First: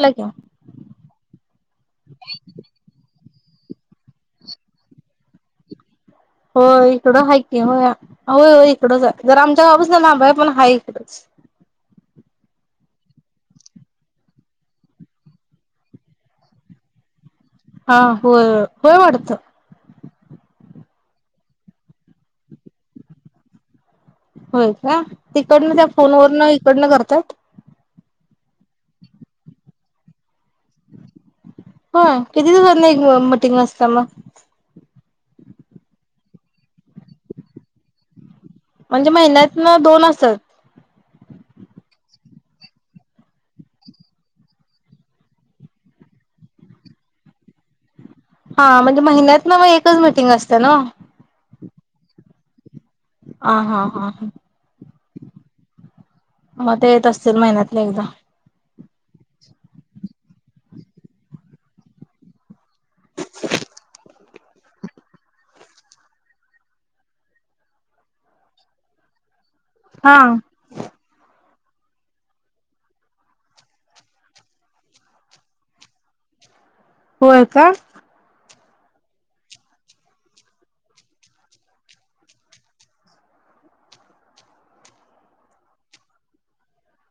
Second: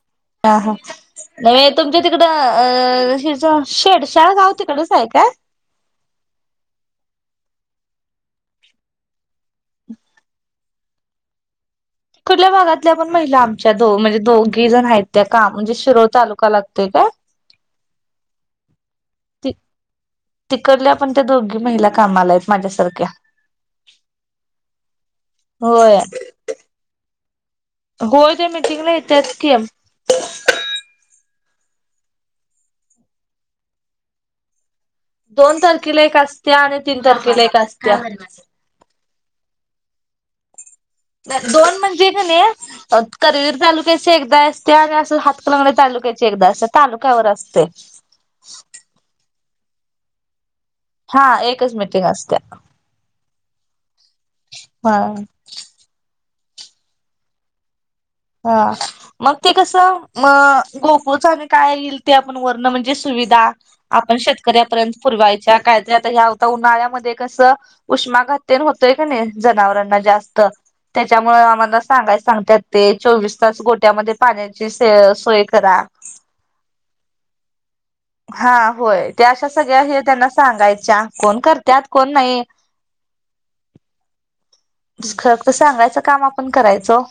ला क हा हा तुमच्या तिकडं अ शेडशाळा गाव तिकडच आहे काय होय इकडं आहेाक आहे हो होय हो इकडंच आहे जर आमच्या गावच ना ना बा आहे पण हा इकडच कुठल्या भागातल्या पण महिला आमच्या दो म्हणजे दोघी जण आहेत त्या काम म्हणजे शिरोर तालुका लागते का हा हो होय वाडत त तिकडल्या पण त्या दोघी महिला कामाला आहेत माझ्यासारख्या होय का तिकडनं त्या होय फोन वन इकडनं करतात हो त्या मीटिंगला येतत की हो किती दिवसांना एक मटिंग वा असता मग दोन तारखेला एक असत्या आणि तीन तारखेला एक असत्या म्हणजे महिन्यात ना दोन असतं दोन म्हणजे का नाही. करवीर तालुक्याचे एकदा असते आणि असं हातकलंगड तालुक्याचे एकदा असते तालुक्यावर असते. हा म्हणजे महिन्यात ना मग एकच मिीटिंग असतें ना हा एकच मिीटिंग असते ह हा हा हा हा मग ते येत असतील महिन्यातले एकदा हा मग ते कसं गोपोच आणि काय येईल ते आपण वर्ण म्हणजे सुविधा आपण शेतकऱ्यापर्यंत पुरवायच्या काहीतरी आता ह होता उन्हाळ्यामध्ये कस उष्माघातीन होतोय का नाही जनावरांना हा जास्त त्याच्यामुळे आम्हाला सांगाय सांगत ते चोवीस तास गोट्यामध्ये पाण्याची सोय करा होय का हा होय त्या अशा सगळ्या हे त्यांना सांगायच्या कोण करतत कोण नाही खरं तर सांगायचं काम आपण करायचो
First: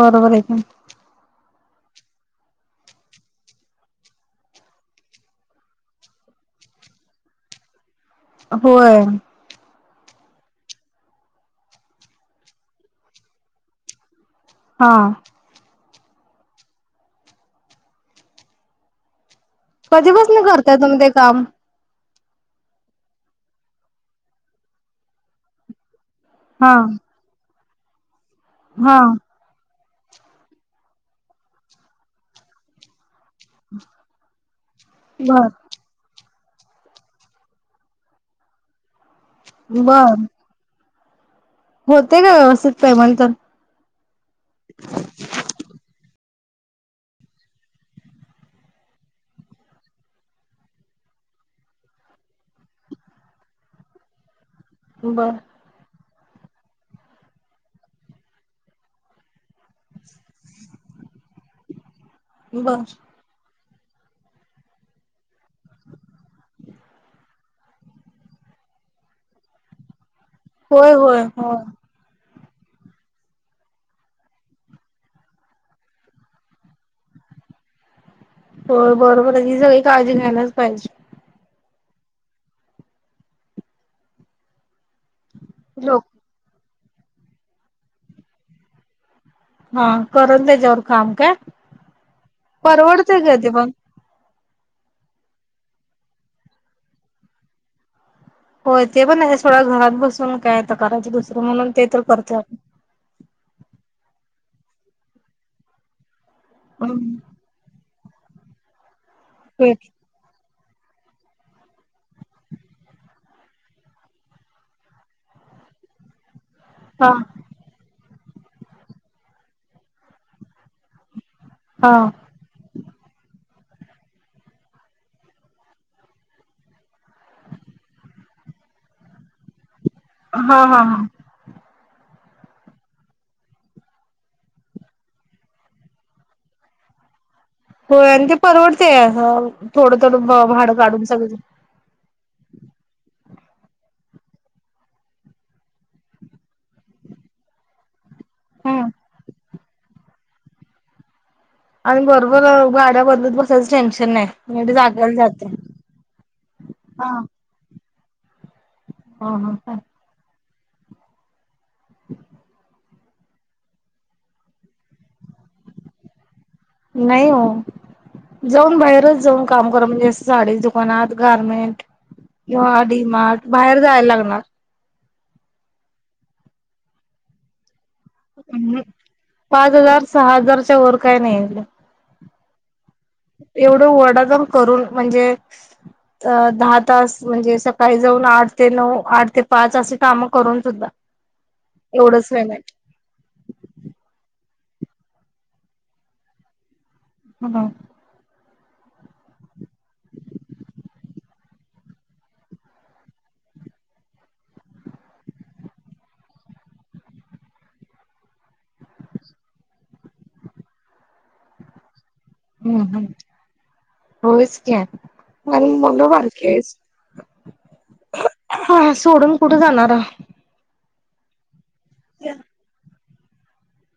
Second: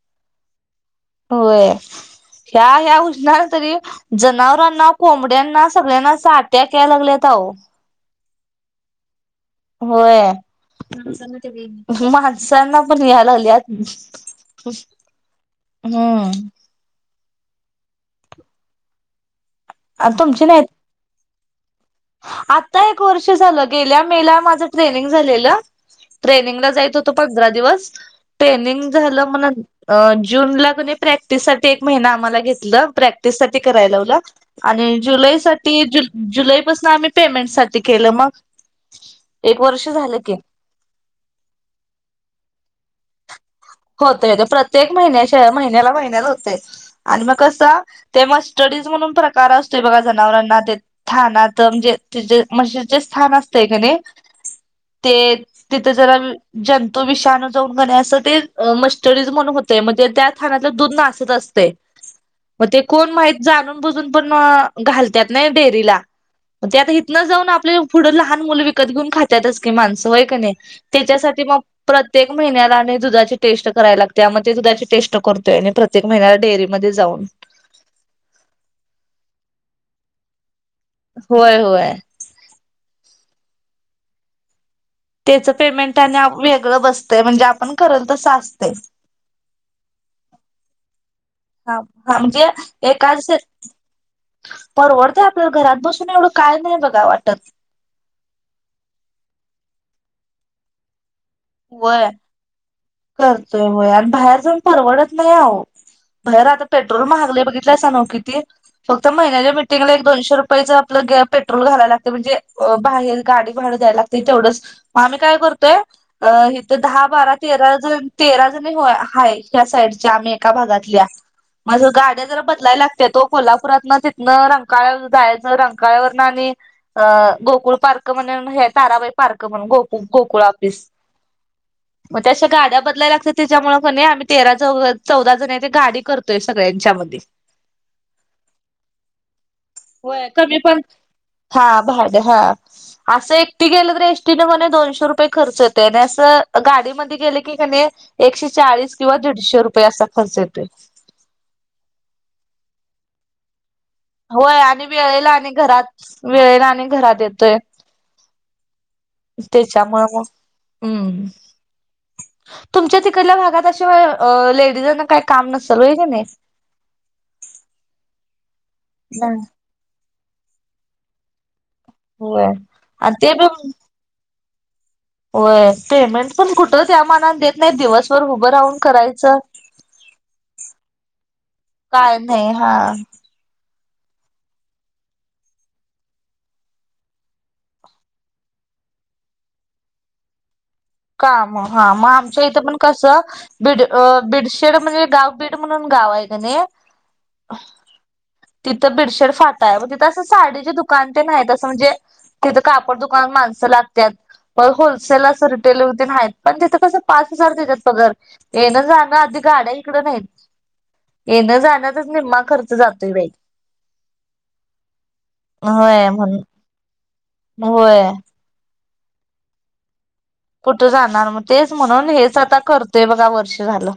बरोबर आहेम होय ह्या ह्या उष्णार तरी जनावरांना कोंबड्यांना सगळ्यांना साट्या यायला लागल्यातह होय होयण माणसांना पण या्यायला लागली आत हा हम्म तुमची कधीपसून नाहीत करताय तुम्ही ते काम आता एक वर्ष झालं गेल्या मेला माझं ट्रेनिंग झालेलं ट्रेनिंगला हा जायच होत पंधरा दिवस ट्रेनिंग हा झालं म्हण अ जून ला कणी प्रॅक्टिस साठी एक महिना आम्हाला घेतलं प्रॅ साठी कराय लावला आणि जुलै बर साठी जुलैपून आम्ही पेमेंट साठी केलं मग एक वर्ष झालं बर की होते का व्यवस्थित पमल तर होते होते प्रत्येक महिन्याच्या महिन्याला महिन्यात होते आणि मग कसं ते म्हा स्टडीज म्हणून प्रकार असतो बघा जनावरांना ते स्थानात म्हणजे ते म्हण जे स्थान असतंय का नाही [inaudible] ते तिथं जरा जंतू विषाणू जाऊन गणे असं ते मस्टर्डीज म्हणून त्यााण्यात दत असते बर मण मा जाणून बजून पण. घालत्यात नाही डेअरीला ते आता इथनं जाऊन आपले पुढं लहान मुलं विकत घेऊन खात्यातच की माणसं व्हय का नाही होय होय त्याच्यासाठी होय मग प्रत्येक महिन्याला आणि दुधाची टेस्ट कराय लागत्या मग दुधाची टेस्ट करतोय मी प्रत्येक महिन्याला डेअरीमध्ये जाऊन होय बरोबर आहे ही सगळी काळजी घ्यायलाच पाहिजे होय होय त्याच पेमेंट लोक आणि वेगळं बसतं म्हणजे आपण करल तस असतयं हा करल त्याच्यावर काम काय हा हा म्हणजे एकाद परवडतय दुसरं काय ते पण परवडतं आपल्याला घरात बसून एवढं काय नाही बघा वाटत होय ते पण आहे सोडा घरात बसून काय आता करायचे दुसरं म्हणून ते तर व्हय करतोय आपण करतोय होय आणि बाहेर जाऊन परवडत नाही आहो बाहेर आता पेट्रोल हम्म महागलय बघीतल ट्रेस हाय ना ओ किती फक्त महिन्याच्या मिटंगला एकदा दोनशे रुपयाच आपलं ग पेट्रोल घालायला लागते म्हणजे बाहेर गाडी भाडं द्यायला लागतय तेवढंच मग आम्ही काय करतोय अ इथं दहा हा बारा तेरा जण तेरा जण हो हा ह्या साईडच्या आम्ही एका भागातल्या माझं हा गाड्या जरा बला लागत ते तो कोल्हापुरात ना तिथनं रंगळ जायचं रंगकाळ्यावरन आणि अ गोकुळ पार्क म्हण हे ताराबाई पार्क म्हणून गोकु गोकुळ हा हा ऑफिस हा मग ते अशा गाड्या बदलाय लागत्यात त्याच्यामुळं कनई आम्ही तेरा चौ चौदा जण आहे तेे गाडी करतोय सगळ्यांच्यामध्ये होय आणि ते परवडते ह थोडं थोडं भाडं काढून सगळीजन हा हा भाडं हा असं एकटी गेलं तर एसटी न म्हणे दोनशे रुपये खर्च येत त्याने असं गाडीमध्ये गेलं की कणी एकशे हम्म चाळीस किंवा दीडशे रुपये असा खर्च येतोय आणि बरोबर गाड्या बदलत बसत उगच टेन्शन नाही होय नीट आणि जाग्याला वेळेला आणि जातय घरात वेळेला आणि घरात हा येतोय हा हा त्याच्यामुळे मग हम् तुमच्यात एक तिथल्या भागात अस लेडीजांना काही काम नसेल होय कि नाही नाही हो जाऊन बाहेरच जाऊन काम खर म्हणजे साडी दुकानात गारमेंट होय किंवा डी आणि ते मार्ट पण बाहेर जायला लागणार होय पेमेंट पण कुठं त्या मनानं देत नाहीत दिवसभर उभं राहून हम्म, करायचं पाच हजार सहा हजारच्या वर काय नाही काय नाही हा एवढं वडाताण करून म्हणजे अ दहा तास म्हणजे सकाळी जाऊन आठ ते नऊ आठ ते पाच असं कामं करून सुद्धा काम हा मग एवढंच आमच्या इथं पेमेंट पण कसं बिड बीडशेड म्हणजे गाव बीड म्हणून गाव आहे का नाही हम्म तिथं बिडशेड फाटा आहे मग तिथं असं साडीचे दुकान तेन आहेत असं म्हणजे तिथ कापड दुकानात माणसं लागत्यात परत होलसेल असेल रि टेलर तेण आहेत पण तिथं कसं पाच हजार देत्यात पगार येन जाणं आधी गाड्या इकडं नाहीत येन जान्यातच निम्मा खर्च हम् हम् जातोय बाई होयच कि आणि होय मुलं म्हण बारकी आहेत होय हा सोडून कुठे जाणारा कुठं जाणार मग तेच म्हणून हेच आता करतोय बघा वर्ष झालं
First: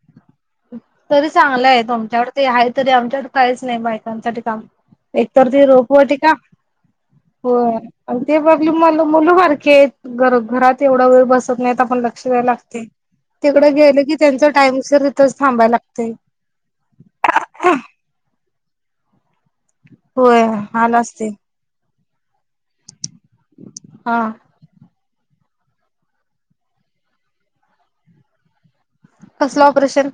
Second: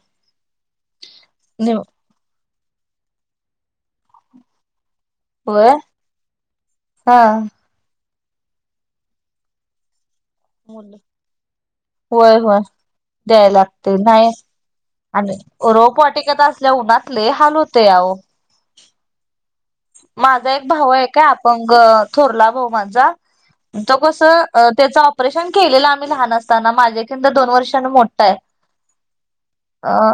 तरी चांगलं आहे तुमच्याकड ते आहे तरी आमच्याकड काहीच नाही बायकांसाठी काम एक तर ती होय रोपवाटीका हा होय आणि ते बगले मधली मुलं बारकी आहेत घरात घरात एवढा होय वेळ बसत नाही तर आपण लक्ष द्यायला होय लागते द्याय तिकडे लागतय गेलं की नाही त्यांचा टाइम शीरी तस आणि रोप वाटिकेत असल्या उन्हातले हाल होते. या होय माझा एक भाऊ आला एकय असते आपंग थोरला भाऊ माझा तो हा कस त्याचं ऑपरेशन केलेलं आम्ही लहान असताना माझ्याकिंद दोन वर्षांनी मोठा आहे कसलं हा ऑपरेशन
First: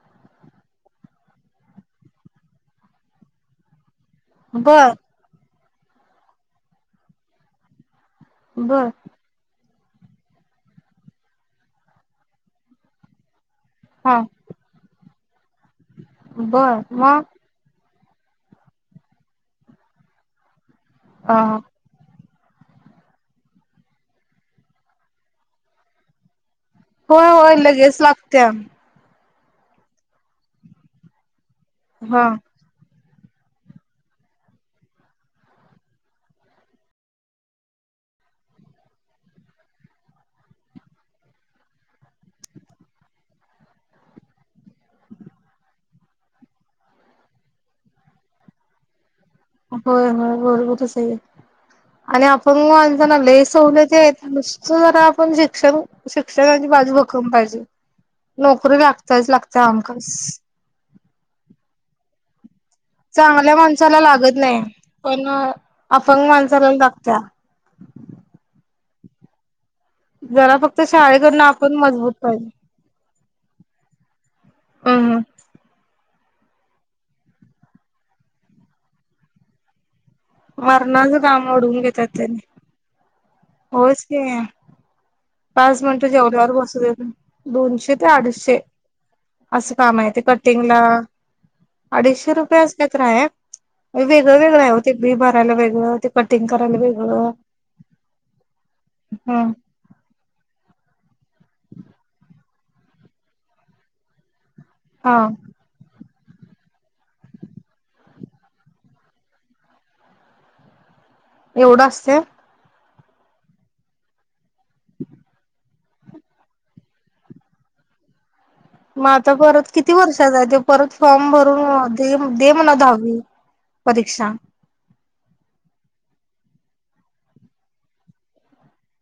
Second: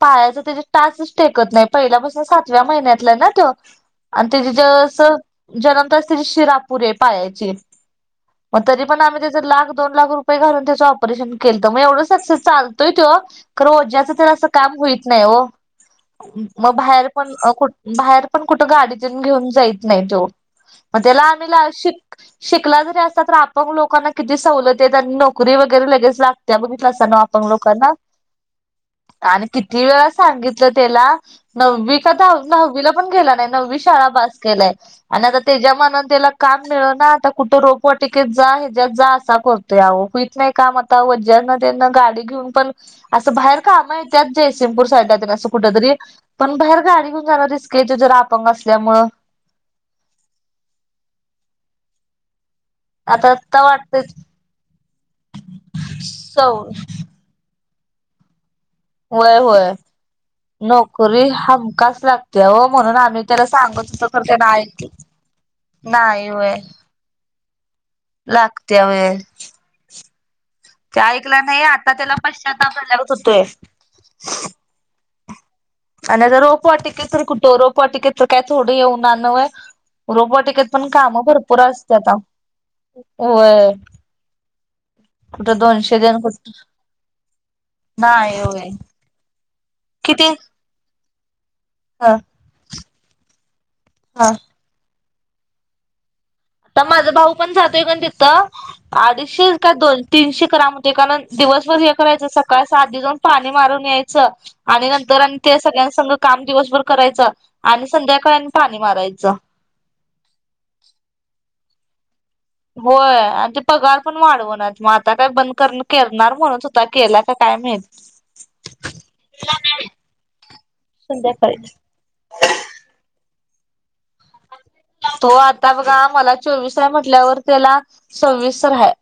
पायाचा त्याचा टासच टेकत नाही पहिल्यापासून सातव्या महिन्यातलं ना तो आणि त्या बर जस जन्म तरस त्याची शिरा अपुरी पायाची मग तरी बर पण आम्ही त्याच लाख दोन लाख रुपय घालून त्याच परेन केल मग एवढं सक्सेस चालतय त हा वच काम होत नाही म बर बाहेर मग पण बा पण कुठे गाडीतून घेऊन जायत नाही तो मग त्याला अ आम्हीलािक शिकला जरी असता तर आपण लोकांना किती सवलत येत आणि नोकरी वगैरे लगेच लाग त्यामध्ये कस ना होय आपण होय लोक ना लगेच लागत्या आणि किती वेळा सांगितलं त्याला नववी का हा दहा नववीला पण गेला नववी शाळा पास केल्या आणि आता त्याच्या म्हणून त्याला काम मिळ ना आता कुठं रोपवाटिकेत जा ह्याच्या्यात जा असा करण यावं होईत नाही काम आता व ज्यांना त्यांना गाडी घेऊन पण असं बाहेर कामं येत्यात जयसिंगपूर साईडाला तेन असं कुठ तरी पण बाहेर गाडी घेऊन जायला रिस्क येतय जरा आपंग असल्यामुळे होय होय बरोबरच आहे आणि अपंग आण म्हणून आता म्हणले हे आता सोनेच वाटतय आहे जर आपण शिक्षण सव शिक्षणाची ची बाजू बघ कम पाहिजे नोकरी लागते. होय होय नोकरी हमखास लागते. चांगल्या माणसाला लागत त्यानं नाही ऐक पण नाही अफंग माणसाला लागत्या. ह लागतिया व्हय जरा फक्त ते ऐकला शाळेकडनं नाही आपण आता मजबूत त्याला पाहिजे पश्चाताताप भलावत होतोय. हम्म आणि आता रोपवाटिके तर कुठं रोपवाटिकेट तर काय थोड येऊनन आहे. रोपवाटिकेत पण मरणाचं कामं काम भरपूर ओढवून असते घेतात आता वय ते पाच मिनटं जण कुठ जेवढ्यावर बसू दे दोनशे ते नाही आठशे होय असं का माहती किती कटिंगला ह अडीचशे रुपये असले तर आहे. ह वेगळं वेगळं आहे होते बी भरायला वेगळं ते कटिंग कराय तर माझं भाऊ पण जातोय काण तिथं अडीचशे हम्म का दोन तीनशे कराम होते कारण दिवसभर हे करायचं सकाळ स आध जाऊन पाणी मारून यायचं. आणि हा नंतर आणि ते सगळ्यां संग काम दिवसभर करायचं आणि संध्याकाळ आणि पाणी मारायचं एवढं असते. होय आणि ते पगार पण वाढवणार मग आता काय बंद कर करणार म्हणून स्वतः केला का काय माहित. मग आता परत किती वर्षातचाय ते परत फॉर्म संध्याकाळी भरून दे म्हणा दहावी परीक्षा तो आता बघा मला चोवीस रा आहे म्हटल्यावर त्याला सववीस तर आहे.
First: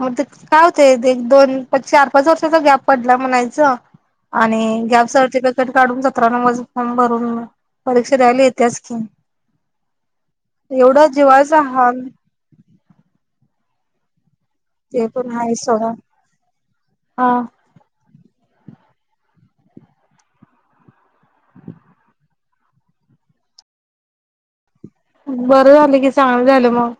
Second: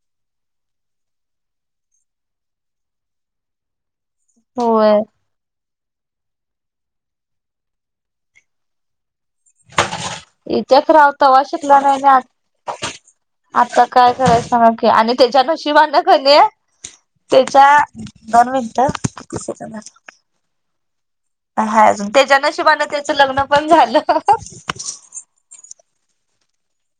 मग ते काय होते एक दोन चार पाच वर्षाचा गॅप पडला म्हणायचं. आणि होय गॅपसवरती तिकट काढून सतरा नंबर च फॉर्म भरून परीक्षा द्यायला येत्याच की, इथच एवढा रावत जीवाचा शिकला नाही हाल नाही आ आता काय कराय सग ते आणि पण त्याच्या आहे सोडा नशिबाान कणे हा त्याच्या दोन मिनिट किती सेकंद हा अजून त्याच्या नशिवान त्याच लग्न पण झालं. बरं झालं की चांगलं झालं मग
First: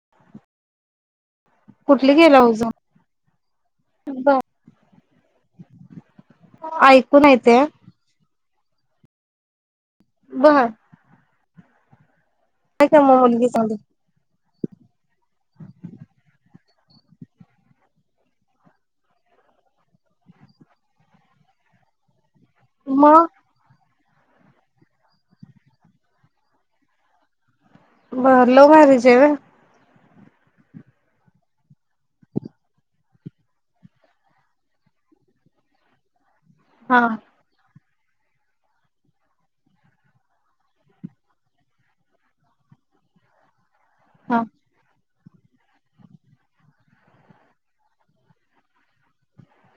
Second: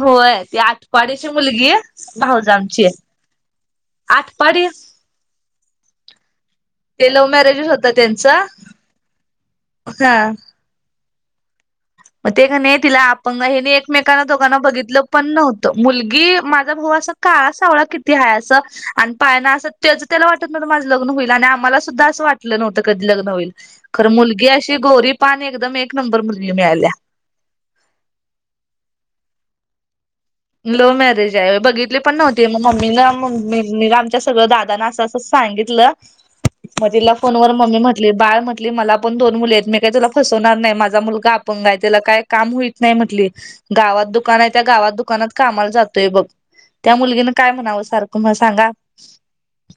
होय ते आ पाडीची मुलगी कुठली गेला होज भाऊजमची बर आठपाडी ते ऐकून लव्ह येते मॅरेजच होता त्यांचा हा ह मग ते का नाही काय तिला मग आपणंग मुलगी हे नाही चांगली एकमेक दोघांना बघितलं पण नव्हतं मुलगी माझा भाऊ अस काळा सावळा किती आहे असं आणि पायाना असं त्याच त्याला वाटत माझं लग्न होईल आणि आम्हाला सुद्धा असं वाटत. लं नव्हतं कधी मग लग्न होईल खर मुलगी अशी गोरी पाणी एकदम एक नंबर मुलगी मिळाल्या. भल बारीच व [inaudible] मग हा तिला फोन ववर मम्मी म्हटली बाळ म्हटली. म्हट मला पण दोन मुली आहेत मी काही तुला फसवणार नाही माझा मुलगा अपणंग आहे त्याला काय काम होईत नाही म्हटली. गावात दुकान हा आहे त्या गावात द दुकानात कामाला जातोय बघ त्या मुलगीने काय म्हणावं सारखं म सांगा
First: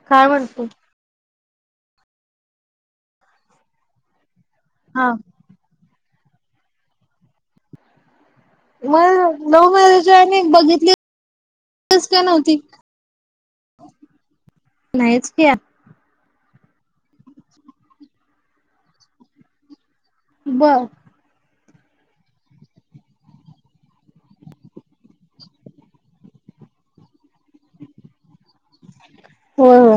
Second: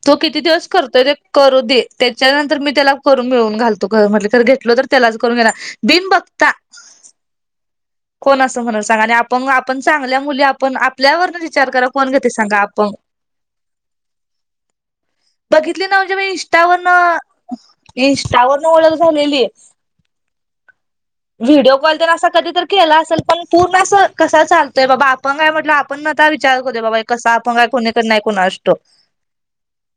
तो काय किती म्हणतो दिवस करतोय ते करू दे त्याच्यानंतर मी त्याला करून मिळून घालतो घर म्हटलं तर घेत हा त्यालाच करून घे भि बक्ता कोण म्हण सांगा आणि आप मग लव्ह आपण मॅरेज चांगल्या आणि मुली आपण बघितलीच आपल्यावर विचार करा कोण का घेते सांगा नव्हती आपण नाहीच की बघितली ना म्हणजे इंस्टा ववरन इंस्टावररन ओळख झालेली बरं व्हिडीिओ कॉल तर अस कधी तर केला असेल पण पूर्ण असं कस चालत बाबा आपण काय म्हटलं आपण न आता विचार करू दे बाबा कसं आपण काय कोणीक नाही कोणा असतो हो हो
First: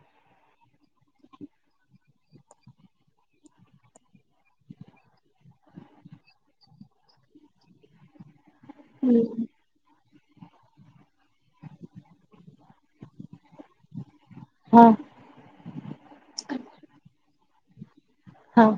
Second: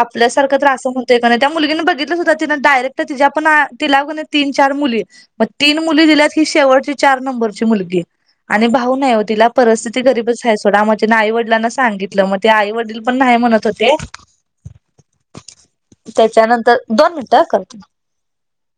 आपल्यासारखं त्रास होतय का ना त्या मुलीींनी बघितलं सुद्धा तिं डायरेक्ट तिच्या पण त लाव तीन चार मुली मग तीन मुली दिल्यात ही शेवटची चार नंबरची मुलगी आणि भाऊ नाही हो होय तिला परिस्थिती गरीबच आहे सोडा मग त्यािने आई वडिलांना सांगितलं मग ते आई वडील पण नाही म्हणत होते हां त्याच्यानंतर दोन मिनिटं करत हा